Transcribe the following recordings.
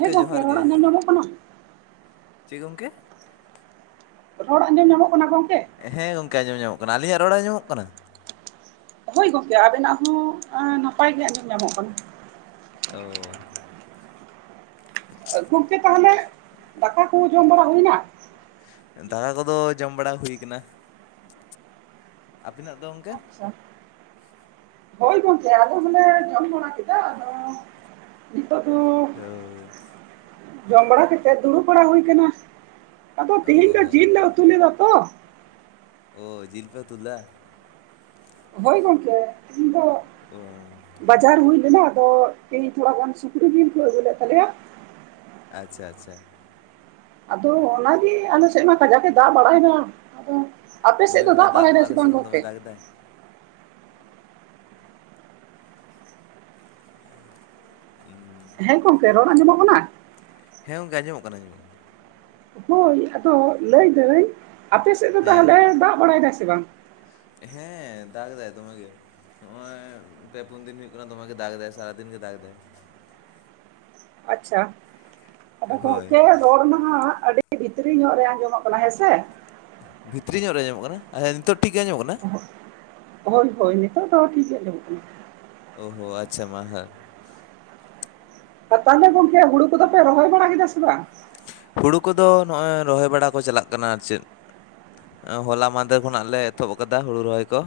ᱦᱮᱸ ᱜᱚᱝᱠᱮ ᱨᱚᱲ ᱟᱸᱡᱚᱢ ᱧᱟᱢᱚᱜ ᱠᱟᱱᱟ? ᱪᱮᱫ ᱜᱚᱝᱠᱮ? ᱨᱚᱲ ᱟᱸᱡᱚᱢ ᱧᱟᱢᱚᱜ ᱠᱟᱱᱟ ᱜᱚᱝᱠᱮ? ᱦᱮᱸ ᱜᱚᱝᱠᱮ ᱟᱸᱡᱚᱢ ᱧᱟᱢᱚᱜ ᱠᱟᱱᱟ ᱟᱹᱞᱤᱧᱟᱜ ᱨᱚᱲ ᱟᱸᱡᱚᱢᱚᱜ ᱠᱟᱱᱟ? ᱦᱳᱭ ᱜᱚᱝᱠᱮ ᱟᱵᱮᱱᱟᱜ ᱦᱚᱸ ᱮᱸ ᱱᱟᱯᱟᱭ ᱜᱮ ᱟᱸᱡᱚᱢ ᱧᱟᱢᱚᱜ ᱠᱟᱱᱟ᱾ ᱚ᱾ ᱜᱚᱢᱠᱮ ᱛᱟᱦᱚᱞᱮ ᱫᱟᱠᱟ ᱠᱚ ᱡᱚᱢ ᱵᱟᱲᱟ ᱦᱩᱭᱱᱟ? ᱫᱟᱠᱟ ᱠᱚᱫᱚ ᱡᱚᱢ ᱵᱟᱲᱟ ᱦᱩᱭ ᱠᱟᱱᱟ, ᱟᱵᱮᱱᱟᱜ ᱫᱚ ᱜᱚᱝᱠᱮ? ᱪᱷᱟ, ᱦᱳᱭ ᱜᱚᱝᱠᱮ ᱟᱞᱮ ᱦᱚᱞᱮ ᱡᱚᱢ ᱵᱟᱲᱟ ᱠᱮᱫᱟ ᱟᱫᱚ ᱱᱤᱛᱚᱜ ᱫᱚ ᱚ ᱡᱚᱢ ᱵᱟᱲᱟ ᱠᱟᱛᱮᱜ ᱫᱩᱲᱩᱵ ᱵᱟᱲᱟ ᱦᱩᱭ ᱠᱟᱱᱟ᱾ ᱟᱫᱚ ᱛᱤᱦᱤᱧ ᱫᱚ ᱚ ᱡᱤᱞ ᱞᱮ ᱩᱛᱩ ᱞᱮᱫᱟ ᱛᱚ ᱳ ᱡᱤᱞ ᱯᱮ ᱩᱛᱩ ᱞᱮᱫᱟ? ᱦᱳᱭ ᱜᱚᱝᱠᱮ ᱤᱧ ᱫᱚ ᱚ ᱵᱟᱡᱟᱨ ᱦᱩᱭ ᱞᱮᱱᱟ ᱟᱫᱚ ᱛᱤᱦᱤᱧ ᱛᱷᱚᱲᱟ ᱜᱟᱱ ᱥᱩᱠᱨᱤ ᱡᱤᱞ ᱠᱩ ᱟᱹᱜᱩ ᱞᱮᱫ ᱛᱟᱞᱮᱭᱟ᱾ ᱟᱪᱪᱷᱟ ᱟᱪᱪᱷᱟ᱾ ᱟᱫᱚ ᱚᱱᱟ ᱜᱤ ᱟᱞᱮ ᱥᱮᱫ ᱢᱟ ᱠᱟᱡᱟᱠ ᱮ ᱫᱟᱜ ᱵᱟᱲᱟᱭᱫᱟ ᱟᱫᱚ ᱟᱯᱮ ᱥᱮᱫ ᱦᱳᱭ ᱫᱚ ᱦᱳᱭ ᱫᱟᱜ ᱵᱟᱲᱟᱭ ᱢᱟ ᱮᱫᱟᱭ ᱟᱞᱮ ᱥᱮ ᱥᱮᱫ ᱵᱟᱝ ᱦᱚᱸ ᱫᱚᱢᱮ ᱜᱚᱝᱠᱮ? ᱫᱟᱜ ᱮᱫᱟᱭ ᱩᱸ ᱦᱮᱸ ᱜᱚᱝᱠᱮ ᱨᱚᱲ ᱟᱸᱡᱚᱢᱚᱜ ᱠᱟᱱᱟ? ᱦᱮᱸ ᱜᱚᱝᱠᱮ ᱟᱸᱡᱚᱢᱚᱜ ᱠᱟᱱᱟ ᱟᱸᱡᱚᱢᱚᱜ ᱦᱳᱭ ᱟᱫᱚ ᱞᱟᱹᱭ ᱫᱟᱹᱧ ᱟᱯᱮ ᱥᱮᱫ ᱫᱚ ᱦᱮᱸ ᱛᱟᱦᱚᱞᱮ ᱫᱟᱜ ᱵᱟᱲᱟᱭ ᱫᱟᱭ ᱥᱮ ᱵᱟᱝ? ᱦᱮᱸ ᱫᱟᱜ ᱮᱫᱟᱭ ᱫᱚᱢᱮ ᱜᱮ᱾ ᱱᱚᱜᱼᱚᱭ ᱯᱮ ᱯᱩᱱ ᱫᱤᱱ ᱦᱩᱭᱩᱜ ᱠᱟᱱᱟ ᱫᱚᱢᱮ ᱜᱮ ᱫᱟᱜ ᱮᱫᱟᱭ ᱥᱟᱨᱟᱫᱤᱱ ᱜᱮ ᱫᱟᱜ ᱮᱫᱟᱭ᱾ ᱟᱪᱪᱷᱟ, ᱟᱫᱚ ᱦᱳᱭ ᱜᱚᱝᱠᱮ ᱨᱚᱲ ᱢᱟ ᱦᱟᱸᱜ ᱟᱹᱰᱤ ᱵᱷᱤᱛᱨᱤ ᱧᱚᱜ ᱨᱮ ᱟᱸᱡᱚᱢᱚᱜ ᱠᱟᱱᱟ ᱦᱮᱸᱥᱮ᱾ ᱵᱷᱤᱛᱨᱤ ᱧᱚᱸᱜ ᱨᱮ ᱟᱸᱡᱚᱢᱚᱜ ᱠᱟᱱᱟ ᱟᱪᱪᱷᱟ ᱱᱤᱛᱚᱜ ᱴᱷᱤᱠ ᱜᱮ ᱟᱸᱡᱚᱢᱚᱜ ᱠᱟᱱᱟ? ᱦᱚᱭ ᱦᱚᱭ ᱱᱤᱛᱚᱜ ᱫᱚ ᱴᱷᱤᱠ ᱜᱮ ᱟᱸᱡᱚᱢᱚᱜ ᱠᱟᱱᱟ᱾ ᱚᱦᱚ ᱟᱪᱪᱷᱟ ᱢᱟ ᱦᱟᱸᱜ ᱟᱨ ᱛᱟᱦᱚᱞᱮ ᱜᱚᱝᱠᱮ ᱦᱩᱲᱩ ᱠᱚ ᱫᱚ ᱯᱮ ᱨᱚᱦᱚᱭ ᱵᱟᱲᱟ ᱠᱮᱫᱟ ᱥᱮ ᱵᱟᱝ? ᱦᱩᱲᱩ ᱠᱚᱫᱚ ᱱᱚᱜᱼᱚᱭ ᱨᱚᱦᱚᱭ ᱵᱟᱲᱟ ᱠᱚ ᱪᱟᱞᱟᱜ ᱠᱟᱱᱟ ᱟᱨ ᱪᱮᱫ᱾ ᱟ ᱦᱚᱞᱟ ᱢᱟᱱᱫᱷᱮᱨ ᱠᱷᱚᱱᱟᱜ ᱞᱮ ᱮᱛᱚᱦᱚᱵ ᱟᱠᱟᱫᱟ ᱦᱩᱲᱩ ᱨᱚᱦᱚᱭ ᱠᱚ᱾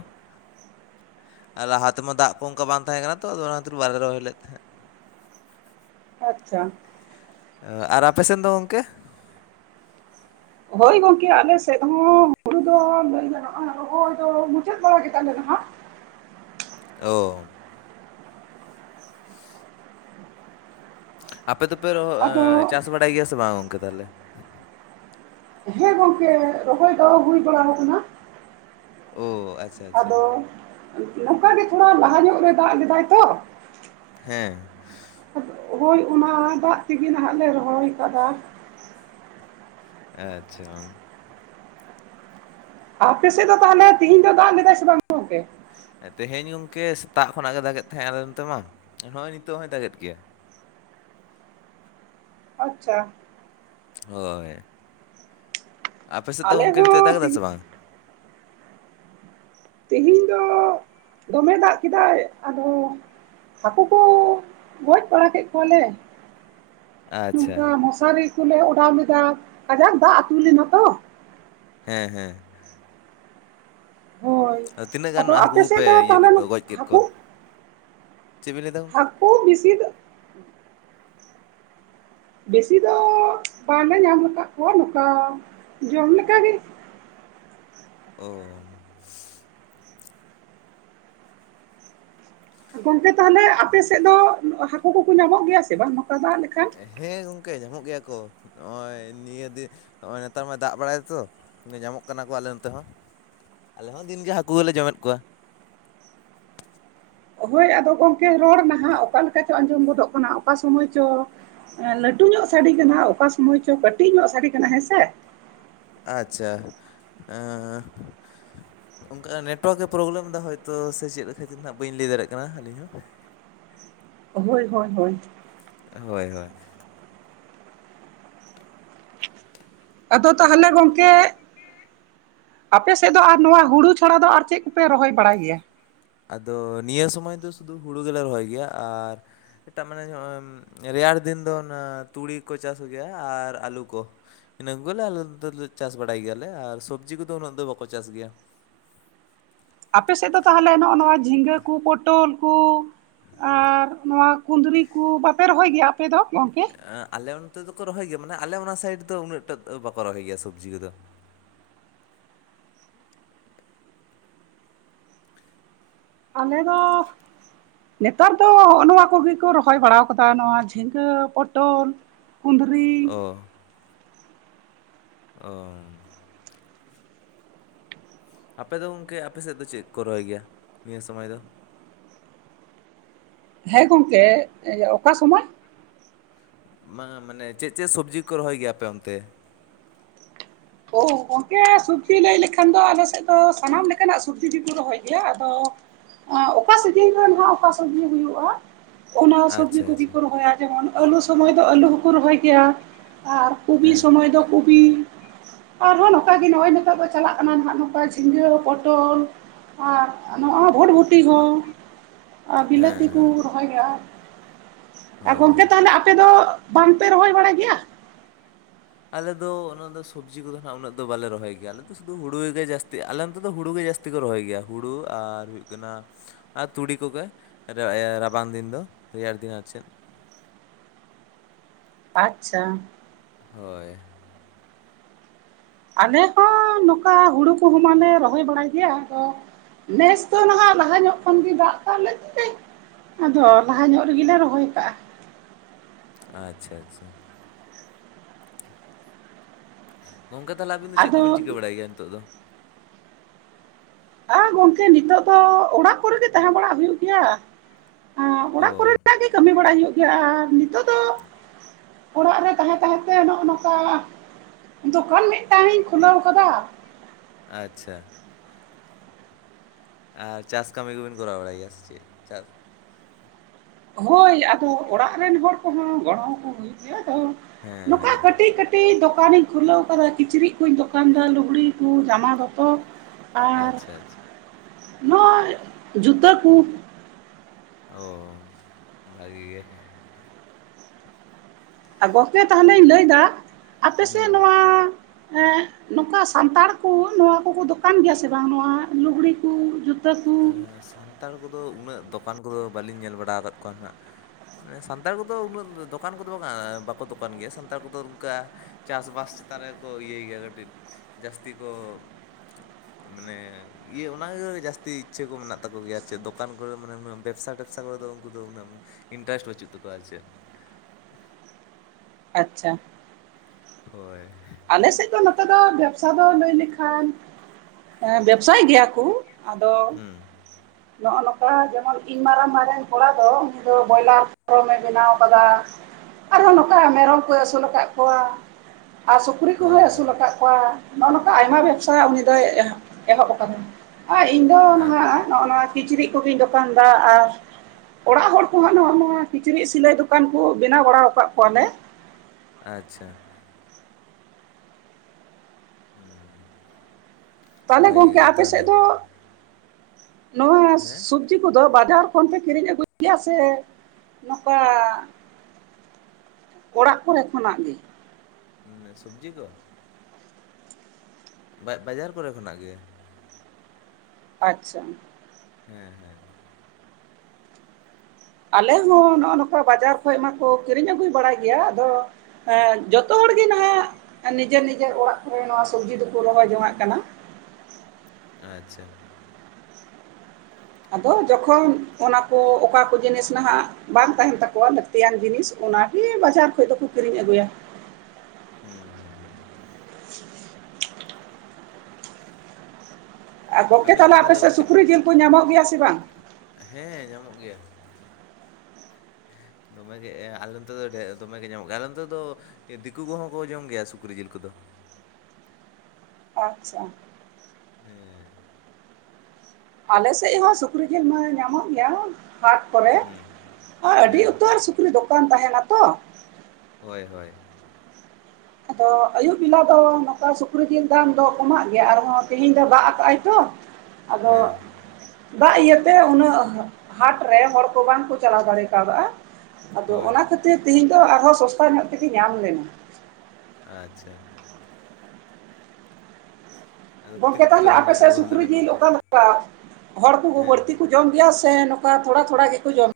ᱟᱨ ᱞᱟᱦᱟ ᱛᱮᱢᱟ ᱫᱟᱜ ᱠᱚ ᱚᱱᱠᱟ ᱵᱟᱝ ᱛᱟᱦᱮᱸ ᱠᱟᱱᱟ ᱛᱚ ᱟᱫᱚ ᱚᱱᱟ ᱛᱩᱨ ᱵᱟᱞᱮ ᱨᱚᱦᱚᱭ ᱞᱮᱫ ᱛᱟᱦᱮᱸᱫ᱾ ᱟᱪᱪᱷᱟ᱾ ᱚ ᱟᱨ ᱟᱯᱮ ᱥᱮᱱ ᱫᱚ ᱜᱚᱝᱠᱮ? ᱦᱚᱭ ᱜᱚᱝᱠᱮ ᱟᱞᱮ ᱥᱮᱫ ᱦᱚᱸ ᱦᱩᱲᱩ ᱫᱚ ᱞᱟᱹᱭ ᱜᱟᱱᱚᱜᱼᱟ ᱨᱚᱦᱚᱭ ᱫᱚ ᱢᱩᱪᱟᱹᱫ ᱵᱟᱲᱟ ᱠᱮᱫᱟᱞᱮ ᱱᱟᱦᱟᱜ᱾ ᱚ ᱟᱯᱮ ᱫᱚᱯᱮ ᱨᱚᱦ... ᱟ... ᱟᱫᱚ ᱪᱟᱥ ᱵᱟᱲᱟᱭ ᱜᱮᱭᱟ ᱥᱮ ᱵᱟᱝ ᱜᱚᱝᱠᱮ ᱛᱟᱦᱞᱮ ᱦᱮᱸ ᱜᱚᱝᱠᱮ ᱨᱚᱦᱚᱭ ᱫᱚ ᱦᱩᱭ ᱵᱟᱲᱟᱣ ᱟᱠᱟᱱᱟ ᱚ ᱟᱪᱪᱷ... ᱟᱫᱚ ᱱᱚᱸᱠᱟ ᱜᱮ ᱛᱷᱚᱲᱟ ᱞᱟᱦᱟ ᱧᱚᱜ ᱨᱮ ᱫᱟᱜ ᱞᱮᱫᱟᱭ ᱛᱚ ᱦᱮᱸ ᱟᱫᱚ ᱦᱚᱭ ᱚᱱᱟ ᱫᱟᱜ ᱛᱤᱜᱤ ᱱᱟᱦᱟᱜ ᱞᱮ ᱨᱚᱦᱚᱭ ᱟᱠᱟᱫᱟ᱾ ᱟᱪᱪᱷᱟ ᱟᱯᱮᱥᱮᱫ ᱫᱚ ᱛᱟᱦᱞᱮ ᱛᱤᱦᱤᱧ ᱫᱚ ᱫᱟᱜ ᱞᱮᱫᱟᱭ ᱥᱮ ᱵᱟᱝ ᱜᱚᱝᱠᱮ ᱛᱮᱦᱮᱧ ᱜᱚᱝᱠᱮ ᱥᱮᱛᱟᱜ ᱠᱷᱚᱱᱟᱜ ᱜᱮ ᱫᱟᱜᱮᱫ ᱛᱟᱦᱮᱸᱜ ᱟᱞᱮ ᱱᱚᱛᱮ ᱢᱟ ᱱᱚᱜ-ᱚᱭ ᱱᱤᱛᱚᱜ ᱦᱚᱸᱭ ᱫᱟᱜ ᱮᱫ ᱜᱮᱭᱟ ᱟᱪᱪᱷᱟ ᱦᱳᱭ ᱟᱯᱮ ᱥᱮᱫ ᱫᱚ ᱟᱞᱮ ᱜᱚᱝᱠᱮ ᱱᱤᱛᱳᱮ ᱫᱟᱜ ᱦᱚᱸ ᱮᱫᱟᱭ ᱥᱮ ᱛᱤᱦᱤᱧ ᱵᱟᱝ ᱛᱮᱦᱤᱧ ᱫᱚ ᱫᱚᱢᱮ ᱫᱟᱜ ᱠᱮᱫᱟᱭ ᱟᱫᱚ ᱦᱟᱹᱠᱩ ᱠᱩ ᱜᱚᱡ ᱵᱟᱲᱟ ᱠᱮᱫ ᱠᱚᱣᱟᱞᱮ ᱟᱪᱪᱷᱟ ᱱᱚᱝᱠᱟ ᱢᱚᱥᱟᱨᱤ ᱠᱚᱞᱮ ᱚᱰᱟᱣ ᱞᱮᱫᱟ ᱠᱟᱡᱟᱠ ᱫᱟᱜ ᱟᱹᱛᱩ ᱞᱮᱱᱟ ᱛᱚ ᱦᱮᱸ ᱦᱮᱸ ᱦᱳᱭ ᱟᱫᱚ ᱛᱤᱱᱟᱹᱜ ᱜᱟᱱ ᱦᱟᱹᱠᱩ ᱟᱯᱮ ᱥᱮᱫ ᱠᱩᱯᱮ ᱫᱚ ᱤᱭᱟᱹ ᱠᱮᱫ ᱛᱟᱦᱚᱞᱮ ᱠᱚᱣᱟ ᱜᱚᱡ ᱠᱮᱫ ᱠᱚᱣᱟ, ᱦᱟᱹᱠᱩ ᱪᱮᱫ ᱵᱤᱱ ᱞᱟᱹᱭ ᱮᱫᱟ ᱜᱚᱝᱠᱮ ᱚ ᱵᱤᱥᱤ ᱫᱚ ᱵᱮᱥᱤ ᱫᱚ ᱵᱟᱞᱮ ᱧᱟᱢ ᱟᱠᱟᱫ ᱠᱚᱣᱟ ᱱᱚᱠᱟ ᱡᱚᱢ ᱞᱮᱠᱟᱜᱮ᱾ ᱚ ᱜᱚᱝᱠᱮ ᱛᱟᱦᱞᱮ ᱟᱯᱮ ᱥᱮᱫ ᱫᱚ ᱦᱟᱹᱠᱩ ᱠᱚᱠᱚ ᱧᱟᱢᱚᱜ ᱜᱮᱭᱟ ᱥᱮ ᱵᱟᱝ ᱱᱚᱠᱟ ᱫᱟᱜ ᱞᱮᱠᱷᱟᱱ᱾ ᱦᱮᱸ ᱜᱚᱝᱠᱮ ᱧᱟᱢᱚᱜ ᱜᱮᱭᱟ ᱠᱚ ᱱᱚᱜ-ᱚᱭ ᱱᱤᱭᱟᱹ ᱫᱤ ᱱᱚᱜ-ᱚᱭ ᱱᱮᱛᱟᱨ ᱢᱟ ᱫᱟᱜ ᱵᱟᱲᱟᱭᱟ ᱛᱚ ᱧᱟᱢᱚᱜ ᱠᱟᱱᱟ ᱠᱚ ᱟᱞᱮ ᱱᱚᱛᱮ ᱦᱚᱸ ᱟᱞᱮ ᱦᱚᱸ ᱫᱤᱱᱜᱮ ᱦᱟᱹᱠᱩ ᱜᱮᱞᱮ ᱡᱚᱢᱮᱫ ᱠᱚᱣᱟ ᱦᱚᱭ ᱟᱫᱚ ᱜᱚᱝᱠᱮ ᱨᱚᱲ ᱱᱟᱦᱟᱜ ᱚᱠᱟ ᱞᱮᱠᱟ ᱪᱚᱸ ᱟᱸᱡᱚᱢ ᱜᱚᱫᱚᱜ ᱠᱟᱱᱟ ᱚᱠᱟ ᱥᱚᱢᱚᱭ ᱪᱚᱸ ᱞᱟᱹᱴᱩ ᱧᱚᱜ ᱥᱟᱰᱤ ᱠᱟᱱᱟ ᱚᱠᱟ ᱥᱩᱢᱚᱭ ᱪᱚᱸ ᱠᱟᱹᱴᱤᱡ ᱧᱚᱜ ᱥᱟᱰᱤ ᱠᱟᱱᱟ ᱦᱮᱸ ᱥᱮ ᱟᱪᱪᱷᱟ ᱮᱸᱻ ᱚᱝᱠᱟ ᱱᱮᱴᱣᱟᱨᱠ ᱮ ᱯᱨᱚᱵᱞᱮᱢ ᱮᱫᱟ ᱦᱟᱭᱛᱚ ᱥᱮ ᱪᱮᱫ ᱠᱷᱟᱹᱛᱤᱨ ᱦᱟᱜ ᱵᱟᱹᱧ ᱞᱟᱹᱭ ᱫᱟᱲᱮᱜ ᱠᱟᱱᱟ ᱟᱹᱞᱤᱧ ᱦᱚᱸ ᱦᱳᱭ ᱦᱳᱭ ᱦᱳᱭ ᱦᱳᱭ ᱦᱳᱭᱼᱼ ᱟᱫᱚ ᱛᱟᱦᱞᱮ ᱜᱚᱝᱠᱮᱼᱼ ᱟᱯᱮ ᱥᱮᱫ ᱫᱚ ᱟᱨ ᱱᱚᱣᱟ ᱦᱩᱲᱩ ᱪᱷᱟᱲᱟ ᱫᱚ ᱟᱨ ᱪᱮᱫ ᱠᱚ ᱯᱮ ᱨᱚᱦᱚᱭ ᱵᱟᱲᱟᱭ ᱜᱮᱭᱟ ᱟᱫᱚ ᱱᱤᱭᱟᱹ ᱥᱚᱢᱚᱭ ᱫᱚ ᱥᱩᱫᱩ ᱦᱩᱲᱩ ᱜᱮᱞᱮ ᱨᱚᱦᱚᱭ ᱜᱮᱭᱟ ᱟᱨᱼᱼ ᱮᱴᱟᱜ ᱢᱟᱱᱮ ᱱᱚᱜᱼᱚᱭ ᱨᱮᱭᱟᱲ ᱫᱤᱱ ᱫᱚ ᱚᱱᱟ ᱛᱩᱲᱤ ᱠᱚ ᱪᱟᱥ ᱜᱮᱭᱟ ᱟᱨ ᱟᱹᱞᱩ ᱠᱚᱼᱼ ᱤᱱᱟᱹ ᱠᱚ ᱜᱮᱞᱮ ᱟᱞᱮ ᱫᱚᱞᱮ ᱪᱟᱥ ᱵᱟᱲᱟᱭ ᱜᱮᱭᱟᱞᱮ ᱟᱨ ᱥᱚᱵᱽᱡᱤ ᱠᱚ ᱫᱚ ᱩᱱᱟᱹᱜ ᱫᱚ ᱵᱟᱠᱚ ᱪᱟᱥ ᱜᱮᱭᱟ ᱟᱯᱮ ᱥᱮᱫ ᱫᱚ ᱛᱟᱦᱟᱞᱮ ᱱᱚᱜ-ᱚ ᱱᱚᱣᱟ ᱡᱷᱤᱸᱜᱟᱹ ᱠᱩ ᱯᱚᱴᱚᱞ ᱠᱩᱼᱼ ᱟᱨ ᱱᱚᱣᱟ ᱠᱩᱸᱫᱽᱨᱤ ᱠᱩ ᱵᱟᱯᱮ ᱨᱚᱦᱚᱭ ᱜᱮᱭᱟ ᱟᱯᱮ ᱫᱚ ᱜᱚᱝᱠᱮᱼᱼ ᱟᱞᱮ ᱚᱱᱛᱮ ᱫᱚ ᱠᱚ ᱨᱚᱦᱚᱭ ᱜᱮᱭᱟ ᱢᱟᱱᱮ ᱟᱞᱮ ᱚᱱᱟ ᱥᱟᱭᱤᱰ ᱫᱚ ᱩᱱᱟᱹᱜ ᱴᱟᱜ ᱫᱚ ᱵᱟᱠᱚ ᱨᱚᱦᱚᱭ ᱜᱮᱭᱟ ᱥᱚᱵᱽᱡᱤ ᱠᱚ ᱫᱚ᱾ ᱟᱞᱮ ᱫᱚᱼᱼ ᱱᱮᱛᱟᱨ ᱫᱚ ᱦᱚᱸᱜ ᱱᱚᱣᱟ ᱠᱚ ᱜᱮ ᱠᱚ ᱨᱚᱦᱚᱭ ᱵᱟᱲᱟᱣ ᱠᱟᱫᱟ ᱱᱚᱣᱟ ᱡᱷᱤᱸᱜᱟᱹ ᱯᱚᱴᱚᱞ ᱠᱩᱸᱫᱽᱨᱤᱼᱼ ᱚᱻ ᱚᱻ ᱟᱯᱮ ᱫᱚ ᱜᱚᱝᱠᱮ ᱟᱯᱮ ᱥᱮᱫ ᱫᱚ ᱪᱮᱫ ᱠᱚ ᱨᱚᱦᱚᱭ ᱜᱮᱭᱟ ᱱᱤᱭᱟᱹ ᱥᱚᱢᱚᱭ ᱫᱚᱼᱼ ᱦᱮᱸ ᱜᱚᱝᱠᱮ ᱚᱠᱟ ᱥᱚᱢᱚᱭᱼᱼ ᱵᱟᱝᱼᱟ ᱢᱟᱱᱮ ᱪᱮᱫ ᱪᱮᱫ ᱥᱚᱵᱽᱡᱤ ᱠᱚ ᱨᱚᱦᱚᱭ ᱜᱮᱭᱟ ᱟᱯᱮ ᱚᱱᱛᱮ? ᱳ ᱜᱚᱝᱠᱮ ᱥᱚᱵᱽᱡᱤ ᱞᱟᱹᱭ ᱞᱮᱠᱷᱟᱱ ᱫᱚ ᱟᱞᱮ ᱥᱮᱫ ᱫᱚ ᱥᱟᱱᱟᱢ ᱞᱮᱠᱟᱱᱟᱜ ᱥᱚᱵᱽᱡᱤ ᱜᱮ ᱠᱚ ᱨᱚᱦᱚᱭ ᱜᱮᱭᱟ ᱟᱫᱚᱼᱼ ᱮᱸ ᱚᱠᱟ ᱥᱤᱡᱤᱱ ᱨᱮ ᱱᱟᱦᱟᱜ ᱚᱠᱟ ᱥᱚᱵᱽᱡᱤ ᱦᱩᱭᱩᱜ-ᱟ ᱚᱱᱟ ᱥᱚᱵᱽᱡᱤ ᱟᱪᱪᱷᱟ ᱠᱚᱜᱤ ᱟᱪᱪᱷᱟ ᱠᱚ ᱨᱚᱦᱚᱭᱟ ᱡᱮᱢᱚᱱ ᱟᱹᱞᱩ ᱥᱚᱢᱚᱭ ᱫᱚ ᱟᱹᱞᱩ ᱦᱩᱠᱩ ᱨᱚᱦᱚᱭ ᱜᱮᱭᱟ ᱟᱨᱼᱼ ᱠᱩᱯᱤ ᱦᱮᱸ ᱥᱚᱢᱚᱭ ᱫᱚ ᱠᱩᱯᱤᱼᱼ ᱟᱨ ᱦᱚᱸ ᱱᱚᱝᱠᱟᱜᱤ ᱱᱚᱜ-ᱚᱭ ᱱᱤᱛᱚᱜ ᱫᱚ ᱪᱟᱞᱟᱜ ᱠᱟᱱᱟ ᱱᱟᱜ ᱱᱚᱠᱟ ᱡᱷᱤᱸᱜᱟᱹ ᱯᱚᱴᱚᱞ ᱟᱨᱼᱼ ᱱᱚᱣᱟ ᱵᱷᱳᱴ ᱵᱷᱚᱴᱤ ᱦᱚᱸ ᱦᱮᱸ ᱵᱤᱞᱟᱹᱛᱤ ᱠᱚ ᱦᱮᱸ ᱨᱚᱦᱚᱭ ᱜᱮᱭᱟ ᱜᱚᱝᱠᱮ ᱚ ᱛᱟᱦᱞᱮ ᱟᱯᱮ ᱫᱚ ᱵᱟᱝ ᱯᱮ ᱨᱚᱦᱚᱭ ᱵᱟᱲᱟᱭ ᱜᱮᱭᱟ ᱟᱞᱮ ᱫᱚ ᱚᱱᱟ ᱫᱚ ᱥᱚᱵᱽᱡᱤ ᱠᱚ ᱫᱚ ᱦᱟᱸᱜ ᱩᱱᱟᱹᱜ ᱫᱚ ᱵᱟᱞᱮ ᱨᱚᱦᱚᱭ ᱜᱮᱭᱟ ᱟᱞᱮ ᱫᱚ ᱥᱩᱫᱩ ᱦᱩᱲᱩ ᱜᱮ ᱡᱟᱹᱥᱛᱤ ᱟᱞᱮ ᱚᱱᱛᱮ ᱫᱚ ᱦᱩᱲᱩ ᱜᱮ ᱡᱟᱹᱥᱛᱤᱼᱼ ᱡᱟᱹᱥᱛᱤ ᱠᱚ ᱨᱚᱦᱚᱭ ᱜᱮᱭᱟ ᱦᱩᱲᱩ ᱟᱨ ᱦᱩᱭᱩᱜ ᱠᱟᱱᱟ ᱟᱨ ᱛᱩᱲᱤ ᱠᱚ ᱜᱮ ᱨᱟᱵᱟᱝ ᱫᱤᱱ ᱫᱚ ᱨᱮᱭᱟᱲ ᱫᱤᱱ ᱟᱨ ᱪᱮᱫᱼᱼ ᱟᱪᱪᱷᱟ ᱦᱳᱭ ᱟᱞᱮ ᱦᱚᱸ ᱱᱚᱝᱠᱟ ᱦᱩᱲᱩ ᱠᱚ ᱦᱚᱸ ᱢᱟᱞᱮ ᱨᱚᱦᱚᱭ ᱵᱟᱲᱟᱭ ᱜᱮᱭᱟ ᱟᱫᱚᱼᱼ ᱱᱮᱥ ᱫᱚ ᱱᱟᱦᱟᱜ ᱞᱟᱦᱟ ᱧᱚᱜ ᱠᱷᱚᱱ ᱜᱮ ᱫᱟᱜ ᱠᱟᱜ ᱞᱮᱛᱮᱼᱼ ᱟᱫᱚ ᱞᱟᱦᱟ ᱧᱚᱜ ᱨᱮ ᱜᱮᱞᱮ ᱨᱚᱦᱚᱭ ᱠᱟᱜᱼᱟ ᱟᱪᱪᱷᱟ ᱟᱪᱪᱷᱟ ᱜᱚᱝᱠᱮ ᱛᱟᱦᱚᱞᱮ ᱟᱹᱵᱤᱱ ᱫᱚ ᱪᱮᱫ ᱠᱚ ᱟᱫᱚ ᱵᱤᱱ ᱪᱤᱠᱟᱹ ᱵᱟᱲᱟᱭ ᱜᱮᱭᱟ ᱱᱤᱛᱚᱜ ᱫᱚᱼᱼ ᱟ ᱜᱚᱢᱠᱮ ᱱᱤᱛᱚᱜ ᱫᱚ ᱚᱲᱟᱜ ᱠᱚ ᱨᱮ ᱜᱮ ᱛᱟᱦᱮᱸ ᱵᱟᱲᱟ ᱦᱩᱭᱩᱜ ᱜᱮᱭᱟ ᱚ ᱚᱲᱟᱜ ᱠᱚ ᱨᱮᱱᱟᱜ ᱜᱮ ᱠᱟᱹᱢᱤ ᱵᱟᱲᱟᱭ ᱦᱩᱭᱩᱜ ᱜᱮᱭᱟ ᱟᱨ ᱱᱤᱛᱳ ᱫᱚᱼᱼ [inaudible] ᱚᱲᱟᱜ ᱨᱮ ᱛᱟᱦᱮᱸ ᱛᱟᱦᱮᱸ ᱛᱮ ᱱᱚᱜᱼᱚ ᱱᱚᱝᱠᱟ ᱫᱚᱠᱟᱱ ᱢᱤᱫᱴᱟᱝ ᱤᱧ ᱠᱷᱩᱞᱟᱹᱣ ᱟᱠᱟᱫᱟ ᱟᱪᱪᱷᱟ ᱟᱨ ᱪᱟᱥ ᱠᱟᱹᱢᱤ ᱠᱚ ᱵᱤᱱ ᱠᱚᱨᱟᱣ ᱵᱟᱲᱟᱭ ᱜᱮᱭᱟ ᱥᱮᱪᱮᱫ ᱪᱟᱥᱼᱼ ᱦᱳᱭ ᱟᱫᱚ ᱚᱲᱟᱜ ᱨᱮᱱ ᱦᱚᱲ ᱠᱚ ᱦᱚᱸ ᱜᱚᱲᱚ ᱟᱠᱚ ᱦᱩᱭᱩᱜ ᱜᱮᱭᱟ ᱟᱫᱚ ᱦᱮᱸ ᱱᱚᱠᱟ ᱦᱮᱸ ᱠᱟᱹᱴᱤᱡ ᱠᱟᱹᱴᱤᱡᱼᱼ ᱠᱟᱹᱴᱤᱡ ᱠᱟᱱᱤᱧ ᱠᱷᱩᱞᱟᱹᱣ ᱟᱠᱟᱫᱟ ᱠᱤᱪᱨᱤᱡ ᱠᱩᱧ ᱫᱚᱠᱟᱱ ᱫᱟ ᱞᱩᱜᱽᱲᱤ ᱠᱚ ᱡᱟᱢᱟ ᱫᱚᱛᱚᱼᱼ ᱟᱨ ᱟᱪᱪᱷᱟ ᱟᱪᱪᱷᱟ ᱱᱚᱜᱼᱚᱭ ᱡᱩᱛᱟᱹ ᱠᱚᱼᱼ ᱚ ᱵᱷᱟᱜᱤ ᱜᱮᱼᱼ ᱜᱚᱝᱠᱮ ᱛᱟᱦᱚᱞᱮᱧ ᱞᱟᱹᱭ ᱮᱫᱟ ᱟᱯᱮ ᱥᱮᱫ ᱱᱚᱣᱟᱼᱼ ᱦᱮᱸ ᱱᱚᱝᱠᱟ ᱥᱟᱱᱛᱟᱲ ᱠᱩ ᱱᱚᱣᱟ ᱠᱚ ᱠᱚ ᱫᱚᱠᱟᱱ ᱜᱮᱭᱟ ᱥᱮ ᱵᱟᱝ ᱱᱚᱣᱟ ᱞᱩᱜᱽᱲᱤ ᱠᱚᱼᱼ ᱥᱟᱱᱛᱟᱲ ᱠᱚ ᱫᱚ ᱩᱱᱟᱹᱜ ᱫᱚᱠᱟᱱ ᱠᱚ ᱫᱚ ᱵᱟᱹᱞᱤᱧ ᱧᱮᱞ ᱵᱟᱲᱟ ᱟᱠᱟᱫ ᱠᱚᱣᱟ ᱦᱟᱸᱜᱼᱼ ᱥᱟᱱᱛᱟᱲ ᱠᱚ ᱫᱚ ᱩᱱᱟᱹᱜ ᱫᱚᱠᱟᱱ ᱠᱚ ᱫᱚ ᱵᱟᱝ ᱵᱟᱠᱚ ᱫᱚᱠᱟᱱ ᱜᱮᱭᱟ ᱥᱟᱱᱛᱟᱲ ᱠᱚ ᱫᱚ ᱚᱱᱠᱟᱼᱼ ᱪᱟᱥᱼᱵᱟᱥ ᱪᱮᱛᱟᱱ ᱨᱮ ᱠᱚ ᱤᱭᱟᱹᱭ ᱜᱮᱭᱟ ᱠᱟᱹᱴᱤᱡ ᱡᱟᱹᱥᱛᱤ ᱠᱚᱼᱼ ᱢᱟᱱᱮ ᱤᱭᱟᱹ ᱚᱱᱟᱜᱮ ᱡᱟᱹᱥᱛᱤ ᱛᱤ ᱤᱪᱪᱷᱟᱹ ᱠᱚ ᱢᱮᱱᱟᱜ ᱛᱟᱠᱚ ᱜᱮᱭᱟ ᱟᱨ ᱪᱮᱫ ᱫᱚᱠᱟᱱ ᱠᱚᱨᱮ ᱢᱟᱱᱮ ᱩᱱᱟᱹᱜ ᱵᱮᱵᱽᱥᱟ ᱴᱮᱵᱽᱥᱟ ᱠᱚᱨᱮ ᱫᱚ ᱩᱱᱠᱩ ᱫᱚ ᱩᱱᱟᱹᱜ ᱤᱱᱴᱟᱨᱮᱥᱴ ᱵᱟᱪᱩᱜ ᱛᱟᱠᱚᱣᱟ ᱟᱨ ᱪᱮᱫ ᱟᱪᱪᱷᱟ ᱦᱳᱭ ᱟᱞᱮᱥᱮᱫ ᱫᱚ ᱱᱚᱛᱮ ᱫᱚ ᱵᱮᱵᱥᱟ ᱫᱚ ᱞᱟᱹᱭ ᱞᱮᱠᱷᱟᱱ ᱵᱮᱵᱥᱟᱭ ᱜᱮᱭᱟ ᱠᱚ ᱟᱫᱚ ᱦᱩᱸ ᱱᱚᱜᱼᱚ ᱱᱚᱠᱟ ᱡᱮᱢᱚᱱ ᱤᱧ ᱢᱟᱨᱟᱝ ᱵᱟ ᱨᱮᱱ ᱠᱚᱲᱟ ᱫᱚ ᱩᱱᱤ ᱫᱚ ᱵᱚᱭᱞᱟᱨ ᱯᱨᱚᱢᱮ ᱵᱮᱱᱟᱣ ᱟᱠᱟᱫᱟ ᱟᱨᱦᱚᱸ ᱱᱚᱠᱟ ᱢᱮᱨᱚᱢ ᱠᱚ ᱟᱹᱥᱩᱞ ᱟᱠᱟᱜ ᱠᱚᱣᱟ ᱟᱨ ᱥᱩᱠᱨᱤ ᱠᱚᱦᱚᱸᱭ ᱦᱳᱭ ᱟᱹᱥᱩᱞ ᱦᱳᱭ ᱟᱠᱟᱫ ᱠᱚᱣᱟ ᱱᱚᱜᱼᱚ ᱱᱚᱝᱠᱟ ᱟᱭᱢᱟ ᱵᱮᱵᱥᱟ ᱩᱱᱤ ᱫᱚᱭ ᱮᱦᱚᱵ ᱟᱠᱟᱫᱟ ᱟᱨ ᱤᱧᱫᱚ ᱟᱜ ᱱᱟᱦᱟᱜ ᱱᱚᱜᱼᱚ ᱱᱚᱣᱟ ᱠᱤᱪᱨᱤᱪ ᱠᱚᱜᱮᱧ ᱫᱚᱠᱟᱱ ᱫᱟ ᱟᱨ ᱚᱲᱟᱜ ᱦᱚᱲ ᱠᱚᱦᱚᱸ ᱱᱚᱜ ᱱᱚᱣᱟ ᱠᱤᱪᱨᱤᱡ ᱥᱤᱞᱟᱹᱭ ᱫᱚᱠᱟᱱ ᱠᱚ ᱵᱮᱱᱟᱣ ᱵᱟᱲᱟ ᱟᱠᱟᱫ ᱠᱚᱣᱟᱞᱮ ᱟᱪᱪᱷᱟ ᱦᱩᱸ ᱛᱟᱦᱚᱞᱮ ᱵᱷᱟᱹᱜᱤ ᱜᱚᱝᱠᱮ ᱜᱮᱛᱚ ᱟᱯᱮ ᱥᱮᱫ ᱛᱟᱦᱚᱞᱮ ᱫᱚ ᱱᱚᱣᱟ ᱦᱮᱸ ᱥᱚᱵᱡᱤ ᱠᱚᱫᱚ ᱵᱟᱡᱟᱨ ᱠᱷᱚᱱ ᱯᱮ ᱠᱤᱨᱤᱧ ᱟᱹᱜᱩᱭ ᱜᱮᱭᱟ ᱥᱮ ᱱᱚᱠᱟ ᱚᱲᱟᱜ ᱠᱚᱨᱮ ᱠᱷᱚᱱᱟᱜ ᱜᱮ ᱩᱸ ᱥᱚᱵᱡᱤ ᱠᱚ ᱵᱟ ᱵᱟᱡᱟᱨ ᱠᱚᱨᱮ ᱠᱷᱚᱱᱟᱜ ᱜᱮ ᱟᱪᱪᱷᱟ ᱦᱮᱸ ᱦᱮᱸ ᱟᱞᱮ ᱦᱚᱸ ᱱᱚᱜᱼᱚ ᱱᱚᱠᱟ ᱵᱟᱡᱟᱨ ᱠᱷᱚᱡ ᱢᱟᱠᱚ ᱠᱤᱨᱤᱧ ᱟᱹᱜᱩ ᱵᱟᱲᱟᱭ ᱜᱮᱭᱟ ᱟᱫᱚ ᱡᱚᱛᱚ ᱦᱚᱲᱜᱮ ᱱᱟᱦᱟᱜ ᱱᱤᱡᱮᱨ ᱱᱤᱡᱮᱨ ᱚᱲᱟᱜ ᱠᱚᱨᱮ ᱱᱚᱣᱟ ᱥᱚᱵᱡᱤ ᱫᱚᱠᱚ ᱨᱚᱦᱚᱭ ᱡᱚᱱᱟᱜ ᱠᱟᱱᱟ ᱟᱪᱪᱷᱟ ᱟᱫᱚ ᱡᱚᱠᱷᱚᱱ ᱚᱱᱟᱠᱚ ᱚᱠᱟ ᱠᱚ ᱡᱤᱱᱤᱥ ᱱᱟᱦᱟᱜ ᱵᱟᱝ ᱛᱟᱦᱮᱱ ᱛᱟᱠᱚᱣᱟ ᱞᱟᱹᱠᱛᱤᱭᱟᱱ ᱡᱤᱱᱤᱥ ᱚᱱᱟᱜᱮ ᱵᱟᱡᱟᱨ ᱠᱷᱚᱡ ᱫᱚᱠᱚ ᱠᱤᱨᱤᱧ ᱟᱹᱜᱩᱭᱟ ᱦᱩᱸ ᱦᱩᱸ ᱟᱨ ᱜᱚᱝᱠᱮ ᱟᱹᱵᱤᱱ ᱛᱟᱦᱚᱞᱮ ᱫᱚ ᱟᱯᱮᱥᱮᱫ ᱜᱚᱝᱠᱮ ᱥᱩᱠᱨᱤ ᱡᱤᱞ ᱠᱚ ᱧᱟᱢᱚᱜ ᱜᱮᱭᱟ ᱥᱮ ᱵᱟᱝ। ᱦᱮᱸ ᱧᱟᱢᱚᱜ ᱜᱮᱭᱟ। [inaudible] ᱫᱚᱢᱮᱜᱮ ᱟᱞᱮ ᱱᱚᱛᱮ ᱫᱚ ᱫᱚᱢᱮᱜᱮ ᱧᱟᱢᱚᱜ ᱜᱮᱭᱟ ᱟᱞᱮ ᱚᱱᱛᱮ ᱫᱚ ᱫᱤᱠᱩ ᱠᱚᱦᱚᱸ ᱠᱚ ᱡᱚᱢ ᱜᱮᱭᱟ ᱥᱩᱠᱨᱤ ᱡᱤᱞ ᱠᱚᱫᱚ। ᱟᱪᱪᱷᱟ ᱦᱮᱸ ᱟᱞᱮᱥᱮᱫ ᱦᱚᱸ ᱥᱩᱠᱨᱤ ᱡᱤᱞ ᱢᱟ ᱧᱟᱢᱚᱜ ᱜᱮᱭᱟ ᱦᱟᱴ ᱠᱚᱨᱮ ᱦᱩᱸ ᱟᱨ ᱟᱹᱰᱤ ᱦᱮᱸ ᱩᱛᱟᱹᱨ ᱥᱩᱠ। ᱥᱩᱠᱨᱤ ᱫᱚᱠᱟᱱ ᱛᱟᱦᱮᱸ ᱱᱟᱛᱚ। ᱦᱳᱭ ᱦᱳᱭ ᱟᱫᱚ ᱟᱭᱩᱵ ᱵᱮᱞᱟ ᱫᱚ ᱱᱚᱠᱟ ᱥᱩᱠᱨᱤ ᱡᱤᱞ ᱫᱟᱢ ᱫᱚ ᱠᱚᱢᱟᱜ ᱜᱮᱭᱟ ᱟᱨᱦᱚᱸ ᱛᱮᱦᱤᱧ ᱫᱚ ᱫᱟᱜ ᱠᱟᱜᱼᱟᱭ ᱛᱚ। ᱟᱫᱚ ᱦᱮᱸ ᱫᱟᱜ ᱤᱭᱟᱹᱛᱮ ᱩᱱᱟᱹᱜ ᱦᱟᱴᱨᱮ ᱦᱚᱲᱠᱚ ᱵᱟᱝᱠᱩ ᱪᱟᱞᱟᱣ ᱫᱟᱲᱮ ᱠᱟᱣᱫᱟᱜᱼᱟ। ᱟᱫᱚ ᱦᱳᱭ ᱚᱱᱟ ᱠᱷᱟᱹᱛᱤᱨ ᱛᱤᱦᱤᱧ ᱫᱚ ᱟᱨᱦᱚᱸ ᱥᱚᱥᱛᱟ ᱧᱚᱜ ᱛᱮᱜᱮ ᱧᱟᱢ ᱞᱮᱱᱟ। ᱟᱪᱪᱷᱟ ᱟᱫᱚ ᱜᱚᱝᱠᱮ ᱛᱤᱱᱟᱹᱜ ᱠᱤᱞᱳ ᱛᱟᱦᱚᱞᱮ ᱜᱟᱱ ᱟᱯᱮ ᱥᱮᱫ ᱟᱹᱜᱩ ᱞᱮᱫᱟ ᱥᱩᱠᱨᱤ ᱵᱤᱱ ᱡᱤᱞ ᱜᱚᱝᱠᱮ ᱚᱠᱟ ᱞᱮᱠᱟ। ᱠᱚᱣᱟ ᱦᱚᱲ ᱠᱚᱠᱚ ᱦᱮᱸ ᱵᱟᱹᱲᱛᱤ ᱠᱚ ᱡᱚᱢ ᱜᱮᱭᱟ ᱥᱮ ᱱᱚᱠᱟ ᱛᱷᱚᱲᱟ ᱛᱷᱚᱲᱟ ᱜᱮᱠᱚ ᱡᱚᱢ ᱾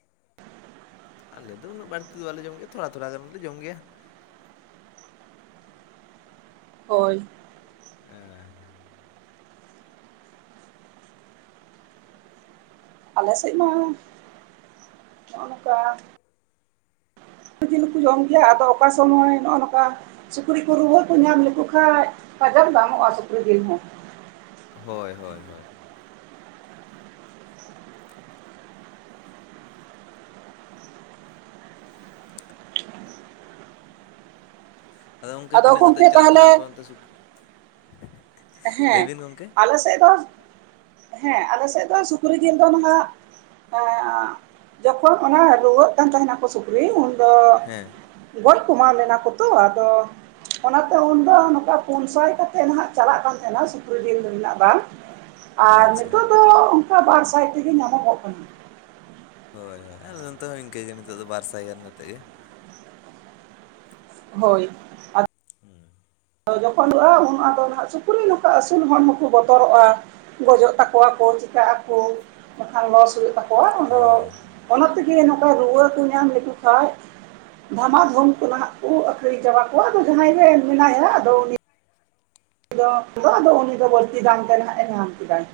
ᱟᱞᱮ ᱫᱚ ᱩᱱᱟᱹᱜ ᱵᱟᱹᱲᱛᱤ ᱫᱚ ᱵᱟᱞᱮ ᱡᱚᱢ ᱜᱮᱭᱟ ᱛᱷᱚᱲᱟ ᱛᱷᱚᱲᱟ ᱜᱟᱱᱞᱮ ᱡᱚᱢ ᱜᱮᱭᱟ। ᱦᱳᱭ ᱮᱸᱻ ᱟᱞᱮ ᱥᱮᱫ ᱢᱟ ᱱᱚᱜᱼᱚ ᱱᱚᱠᱟ [unintelligible] ᱫᱤᱱ ᱦᱚᱸ ᱠᱚ ᱡᱚᱢ ᱜᱮᱭᱟ ᱟᱫᱚ ᱚᱠᱟ ᱥᱚᱢᱚᱭ ᱱᱚᱜᱼᱚ ᱱᱚᱠᱟ ᱥᱩᱠᱨᱤ ᱠᱚ ᱨᱩᱣᱟᱹ ᱠᱚ ᱧᱟᱢ ᱞᱮᱠᱚ ᱠᱷᱟᱡ ᱵᱟᱡᱟᱨ ᱫᱟᱢᱚᱜᱼᱟ ᱥᱩᱠᱨᱤ ᱡᱤᱞ ᱦᱚᱸ। ᱦᱳᱭ ᱦᱳᱭ ᱦᱳᱭ ᱟᱫᱚ ᱜᱚᱝᱠᱮ ᱛᱤᱱᱟᱹᱜ ᱠᱟᱛᱮᱫ ᱪᱟᱞᱟᱜ ᱠᱟᱱᱟ ᱟᱯᱮ ᱚᱱᱛᱮ [unintelligible] ᱞᱟᱹᱭ ᱦᱮᱸ ᱵᱤᱱ ᱜᱚᱝᱠᱮ ᱟᱞᱮ ᱥᱮᱫ ᱫᱚ ᱦᱮᱸ ᱟᱞᱮᱥᱮᱫ ᱫᱚ ᱥᱩᱠᱨᱤ ᱡᱤᱞ ᱫᱚ ᱱᱟᱦᱟᱜ ᱮᱸ ᱡᱚᱠᱷᱚᱱ ᱚᱱᱟ ᱨᱩᱣᱟᱹᱜ ᱠᱟᱱ ᱛᱟᱦᱮᱱᱟᱠᱚ ᱥᱩᱠᱨᱤ ᱩᱱᱫᱚ ᱦᱮᱸ ᱜᱚᱡ ᱠᱚᱢᱟᱣ ᱞᱮᱱᱟ ᱠᱚ ᱛᱚ ᱟᱫᱚ ᱚᱱᱟᱛᱮ ᱩᱱᱫᱚ ᱱᱚᱝᱠᱟ ᱯᱩᱱᱥᱟᱭ ᱠᱟᱛᱮ ᱱᱟᱦᱟᱜ ᱪᱟᱞᱟᱜ ᱠᱟᱱ ᱛᱟᱦᱮᱸᱱᱟ ᱥᱩᱠᱨᱤ ᱡᱤᱞ ᱨᱮᱱᱟᱜ ᱫᱟᱢ ᱟᱨ ᱟᱪᱪᱷᱟ ᱱᱤᱛᱚᱜ ᱫᱚ ᱚᱱᱠᱟ ᱵᱟᱨ ᱥᱟᱭ ᱛᱮᱜᱮ ᱧᱟᱢᱚᱜᱚᱜ ᱠᱟᱱᱟ। ᱦᱳᱭ ᱦᱳᱭ ᱟᱞᱮ ᱱᱚᱛᱮ ᱦᱚᱸ ᱤᱱᱠᱟᱹᱜᱮ ᱱᱤᱛᱚᱜ ᱫᱚ ᱵᱟᱨ ᱥᱟᱭ ᱜᱟᱱ ᱠᱟᱛᱮᱜ ᱜᱮ। ᱦᱳᱭ ᱦᱩᱸ [unintelligible] ᱡᱚᱠᱷᱚᱱᱚᱜᱼᱟ ᱩᱱ ᱟᱫᱚ ᱱᱟᱦᱟᱜ ᱥᱩᱠᱨᱤ ᱱᱚᱝᱠᱟ ᱟᱹᱥᱩᱞ ᱦᱚᱲ ᱦᱚᱸᱠᱚ ᱵᱚᱛᱚᱨᱚᱜᱼᱟ। ᱜᱚᱡᱚᱜ ᱛᱟᱠᱚᱣᱟᱠᱚ ᱪᱤᱠᱟᱹᱜ ᱟᱠᱚ ᱵᱟᱠᱷᱟᱱ ᱞᱚᱥ ᱦᱩᱭᱩᱜ ᱛᱟᱠᱚᱣᱟ ᱟᱫᱚ ᱦᱳᱭ ᱚᱱᱟ ᱛᱮᱜᱮ ᱱᱚᱠᱟ ᱨᱩᱣᱟᱹ ᱠᱚ ᱧᱟᱢ ᱞᱮᱠᱚ ᱠᱷᱟᱡ ᱫᱷᱟᱢᱟ ᱫᱷᱚᱢ ᱠᱚ ᱱᱟᱦᱟᱜ ᱠᱚ ᱟᱠᱷᱨᱤᱧ ᱪᱟᱵᱟ ᱠᱚᱣᱟ ᱟᱫᱚ ᱡᱟᱦᱟᱸᱭ ᱜᱮ ᱢᱮᱱᱟᱭᱟ ᱟᱫᱚ ᱩᱱᱤ ᱩᱱᱤ ᱫᱚ ᱟᱫᱚ ᱟᱫᱚ ᱩᱱᱤ ᱫᱚ ᱵᱟᱹᱲᱛᱤ ᱫᱟᱢ ᱛᱮ ᱱᱟᱦᱟᱜ ᱮ ᱧᱟᱢ ᱠᱮᱫᱟᱭ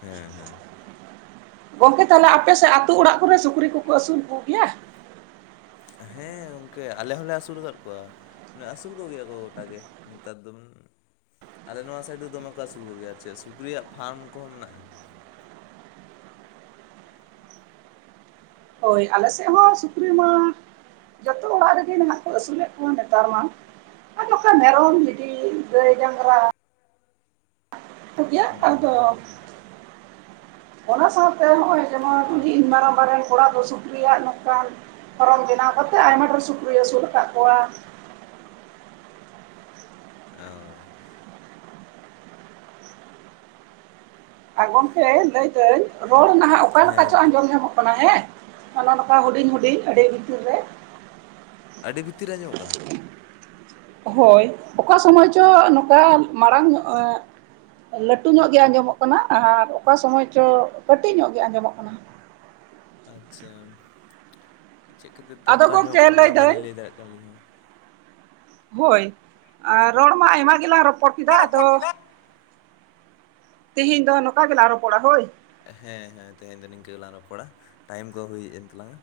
ᱦᱮᱸ ᱦᱮᱸ ᱜᱚᱝᱠᱮ ᱛᱟᱦᱚᱞᱮ ᱟᱯᱮᱥᱮᱫ ᱟᱛᱳ ᱚᱲᱟᱜ ᱠᱚᱨᱮ ᱥᱩᱠᱨᱤ ᱠᱚᱠᱚ ᱟᱹᱥᱩᱞ ᱠᱚᱜᱮᱭᱟ? ᱦᱮᱸ ᱜᱚᱝᱠᱮ ᱟᱞᱮ ᱦᱚᱸᱞᱮ ᱟᱹᱥᱩᱞ ᱟᱠᱟᱫ ᱠᱚᱣᱟ। ᱢᱟᱱᱮ ᱟᱹᱥᱩᱞ ᱠᱚᱜᱮᱭᱟ ᱠᱚ ᱜᱚᱴᱟᱜᱮ ᱱᱮᱛᱟᱨ [unintelligible] ᱟᱞᱮ ᱱᱚᱣᱟ ᱥᱟᱭᱤᱰ ᱨᱮᱫᱚ ᱱᱚᱠᱟ ᱟᱥᱩᱞ ᱠᱚᱜᱮᱭᱟ ᱟᱨ ᱪᱮᱫ ᱥᱩᱠᱨᱤᱭᱟᱜ ᱯᱷᱟᱨᱢ ᱠᱚᱦᱚᱸ ᱢᱮᱱᱟᱜᱼᱟ। ᱦᱳᱭ ᱟᱞᱮ ᱥᱮ ᱦᱚᱸ ᱥᱩᱠᱨᱤ ᱢᱟ ᱡᱚᱛᱚ ᱚᱲᱟᱜ ᱨᱮᱜᱮ ᱢᱮᱱᱟᱜ ᱠᱚ ᱟᱹᱥᱩᱞᱮᱫ ᱠᱚᱣᱟ ᱱᱮᱛᱟᱨ ᱢᱟ। ᱚᱠᱟ ᱡᱚᱠᱷᱟᱱ ᱢᱮᱨᱚᱢ ᱵᱷᱤᱰᱤ ᱜᱟᱹᱭ ᱰᱟᱝᱨᱟ [unintelligible] ᱠᱚᱜᱮᱭᱟ ᱟᱫᱚ ᱦᱩᱸ ᱚᱱᱟ ᱥᱟᱶ ᱛᱮ ᱦᱚᱸᱜᱼᱚᱭ ᱡᱮᱢᱚᱱ ᱚ [unintelligible] ᱢᱟᱨᱟᱝ ᱢᱟᱨᱟᱝ ᱦᱚᱲᱟᱜ ᱫᱚ ᱥᱩᱠᱨᱤᱭᱟᱜ ᱱᱚᱝᱠᱟᱱ ᱫᱷᱚᱨᱚᱢ ᱵᱮᱱᱟᱣ ᱠᱟᱛᱮᱫ ᱟᱭᱢᱟ ᱰᱷᱮᱨ ᱥᱩᱠᱨᱤ ᱟᱹᱥᱩᱞ ᱟᱠᱟᱫ ᱠᱚᱣᱟ ᱚ ᱟᱨ ᱜᱚᱝᱠᱮ ᱞᱟᱹᱭᱫᱟᱹᱧ ᱨᱚᱲ ᱱᱟᱦᱟᱜ ᱚᱠᱟ ᱦᱮᱸ ᱞᱮᱠᱟ ᱪᱚ ᱜᱚᱝᱠᱮ ᱟᱸᱡᱚᱢ ᱧᱟᱢᱚᱜ ᱠᱟᱱᱟ ᱦᱮᱸ, ᱚᱱᱮ ᱱᱚᱝᱠᱟ ᱦᱩᱰᱤᱧ ᱦᱩᱰᱤᱧ ᱟᱹᱰᱤ ᱵᱷᱤᱛᱤᱨ ᱨᱮ ᱟᱹᱰᱤ ᱵᱷᱤᱛᱤᱨ ᱟᱸᱡᱚᱢᱚᱜ ᱠᱟᱱᱟ? ᱦᱳᱭ ᱚᱠᱟ ᱥᱚᱢᱚᱭ ᱪᱚ ᱱᱚᱝᱠᱟ ᱢᱟᱲᱟᱝ ᱞᱟᱹᱴᱩ ᱧᱚᱜ ᱜᱮ ᱟᱸᱡᱚᱢᱚᱜ ᱠᱟᱱᱟ ᱟᱨ ᱚᱠᱟ ᱥᱚᱢᱚᱭ ᱪᱚ ᱠᱟᱹᱴᱤᱡ ᱧᱚᱜ ᱜᱮ ᱟᱸᱡᱚᱢᱚᱜ ᱠᱟᱱᱟ ᱟᱪᱪᱷᱟ ᱪᱮᱫ ᱠᱷᱟᱹᱛᱤᱨ ᱛᱮ ᱟᱫᱚ ᱚᱱᱠᱟ ᱜᱚᱢᱠᱮ ᱟᱸᱡᱚᱢᱚᱜ ᱠᱟᱱᱟ ᱞᱟᱹᱭᱫᱟᱹᱧ ᱵᱟᱹᱞᱤᱧ ᱞᱟᱹᱭ ᱫᱟᱲᱮᱭᱟᱜ ᱠᱟᱱᱟ ᱟᱹᱞᱤᱧ ᱦᱚᱸ ᱦᱳᱭ, ᱨᱚᱲᱢᱟ ᱟᱭᱢᱟ ᱜᱮᱞᱟᱝ ᱨᱚᱯᱚᱲ ᱠᱮᱫᱟ ᱟᱫᱚ ᱛᱤᱦᱤᱧ ᱫᱚ ᱱᱚᱝᱠᱟ ᱜᱮᱞᱮ ᱨᱚᱯᱚᱲᱟ ᱦᱳᱭ ᱦᱮᱸ ᱦᱮᱸ ᱛᱮᱦᱮᱧ ᱫᱚ ᱱᱤᱝᱠᱟᱹ ᱜᱮᱞᱟᱝ ᱨᱚᱯᱚᱲᱟ ᱴᱟᱭᱤᱢ ᱠᱚ ᱦᱩᱭ ᱮᱱ ᱛᱟᱞᱟᱝᱟ᱾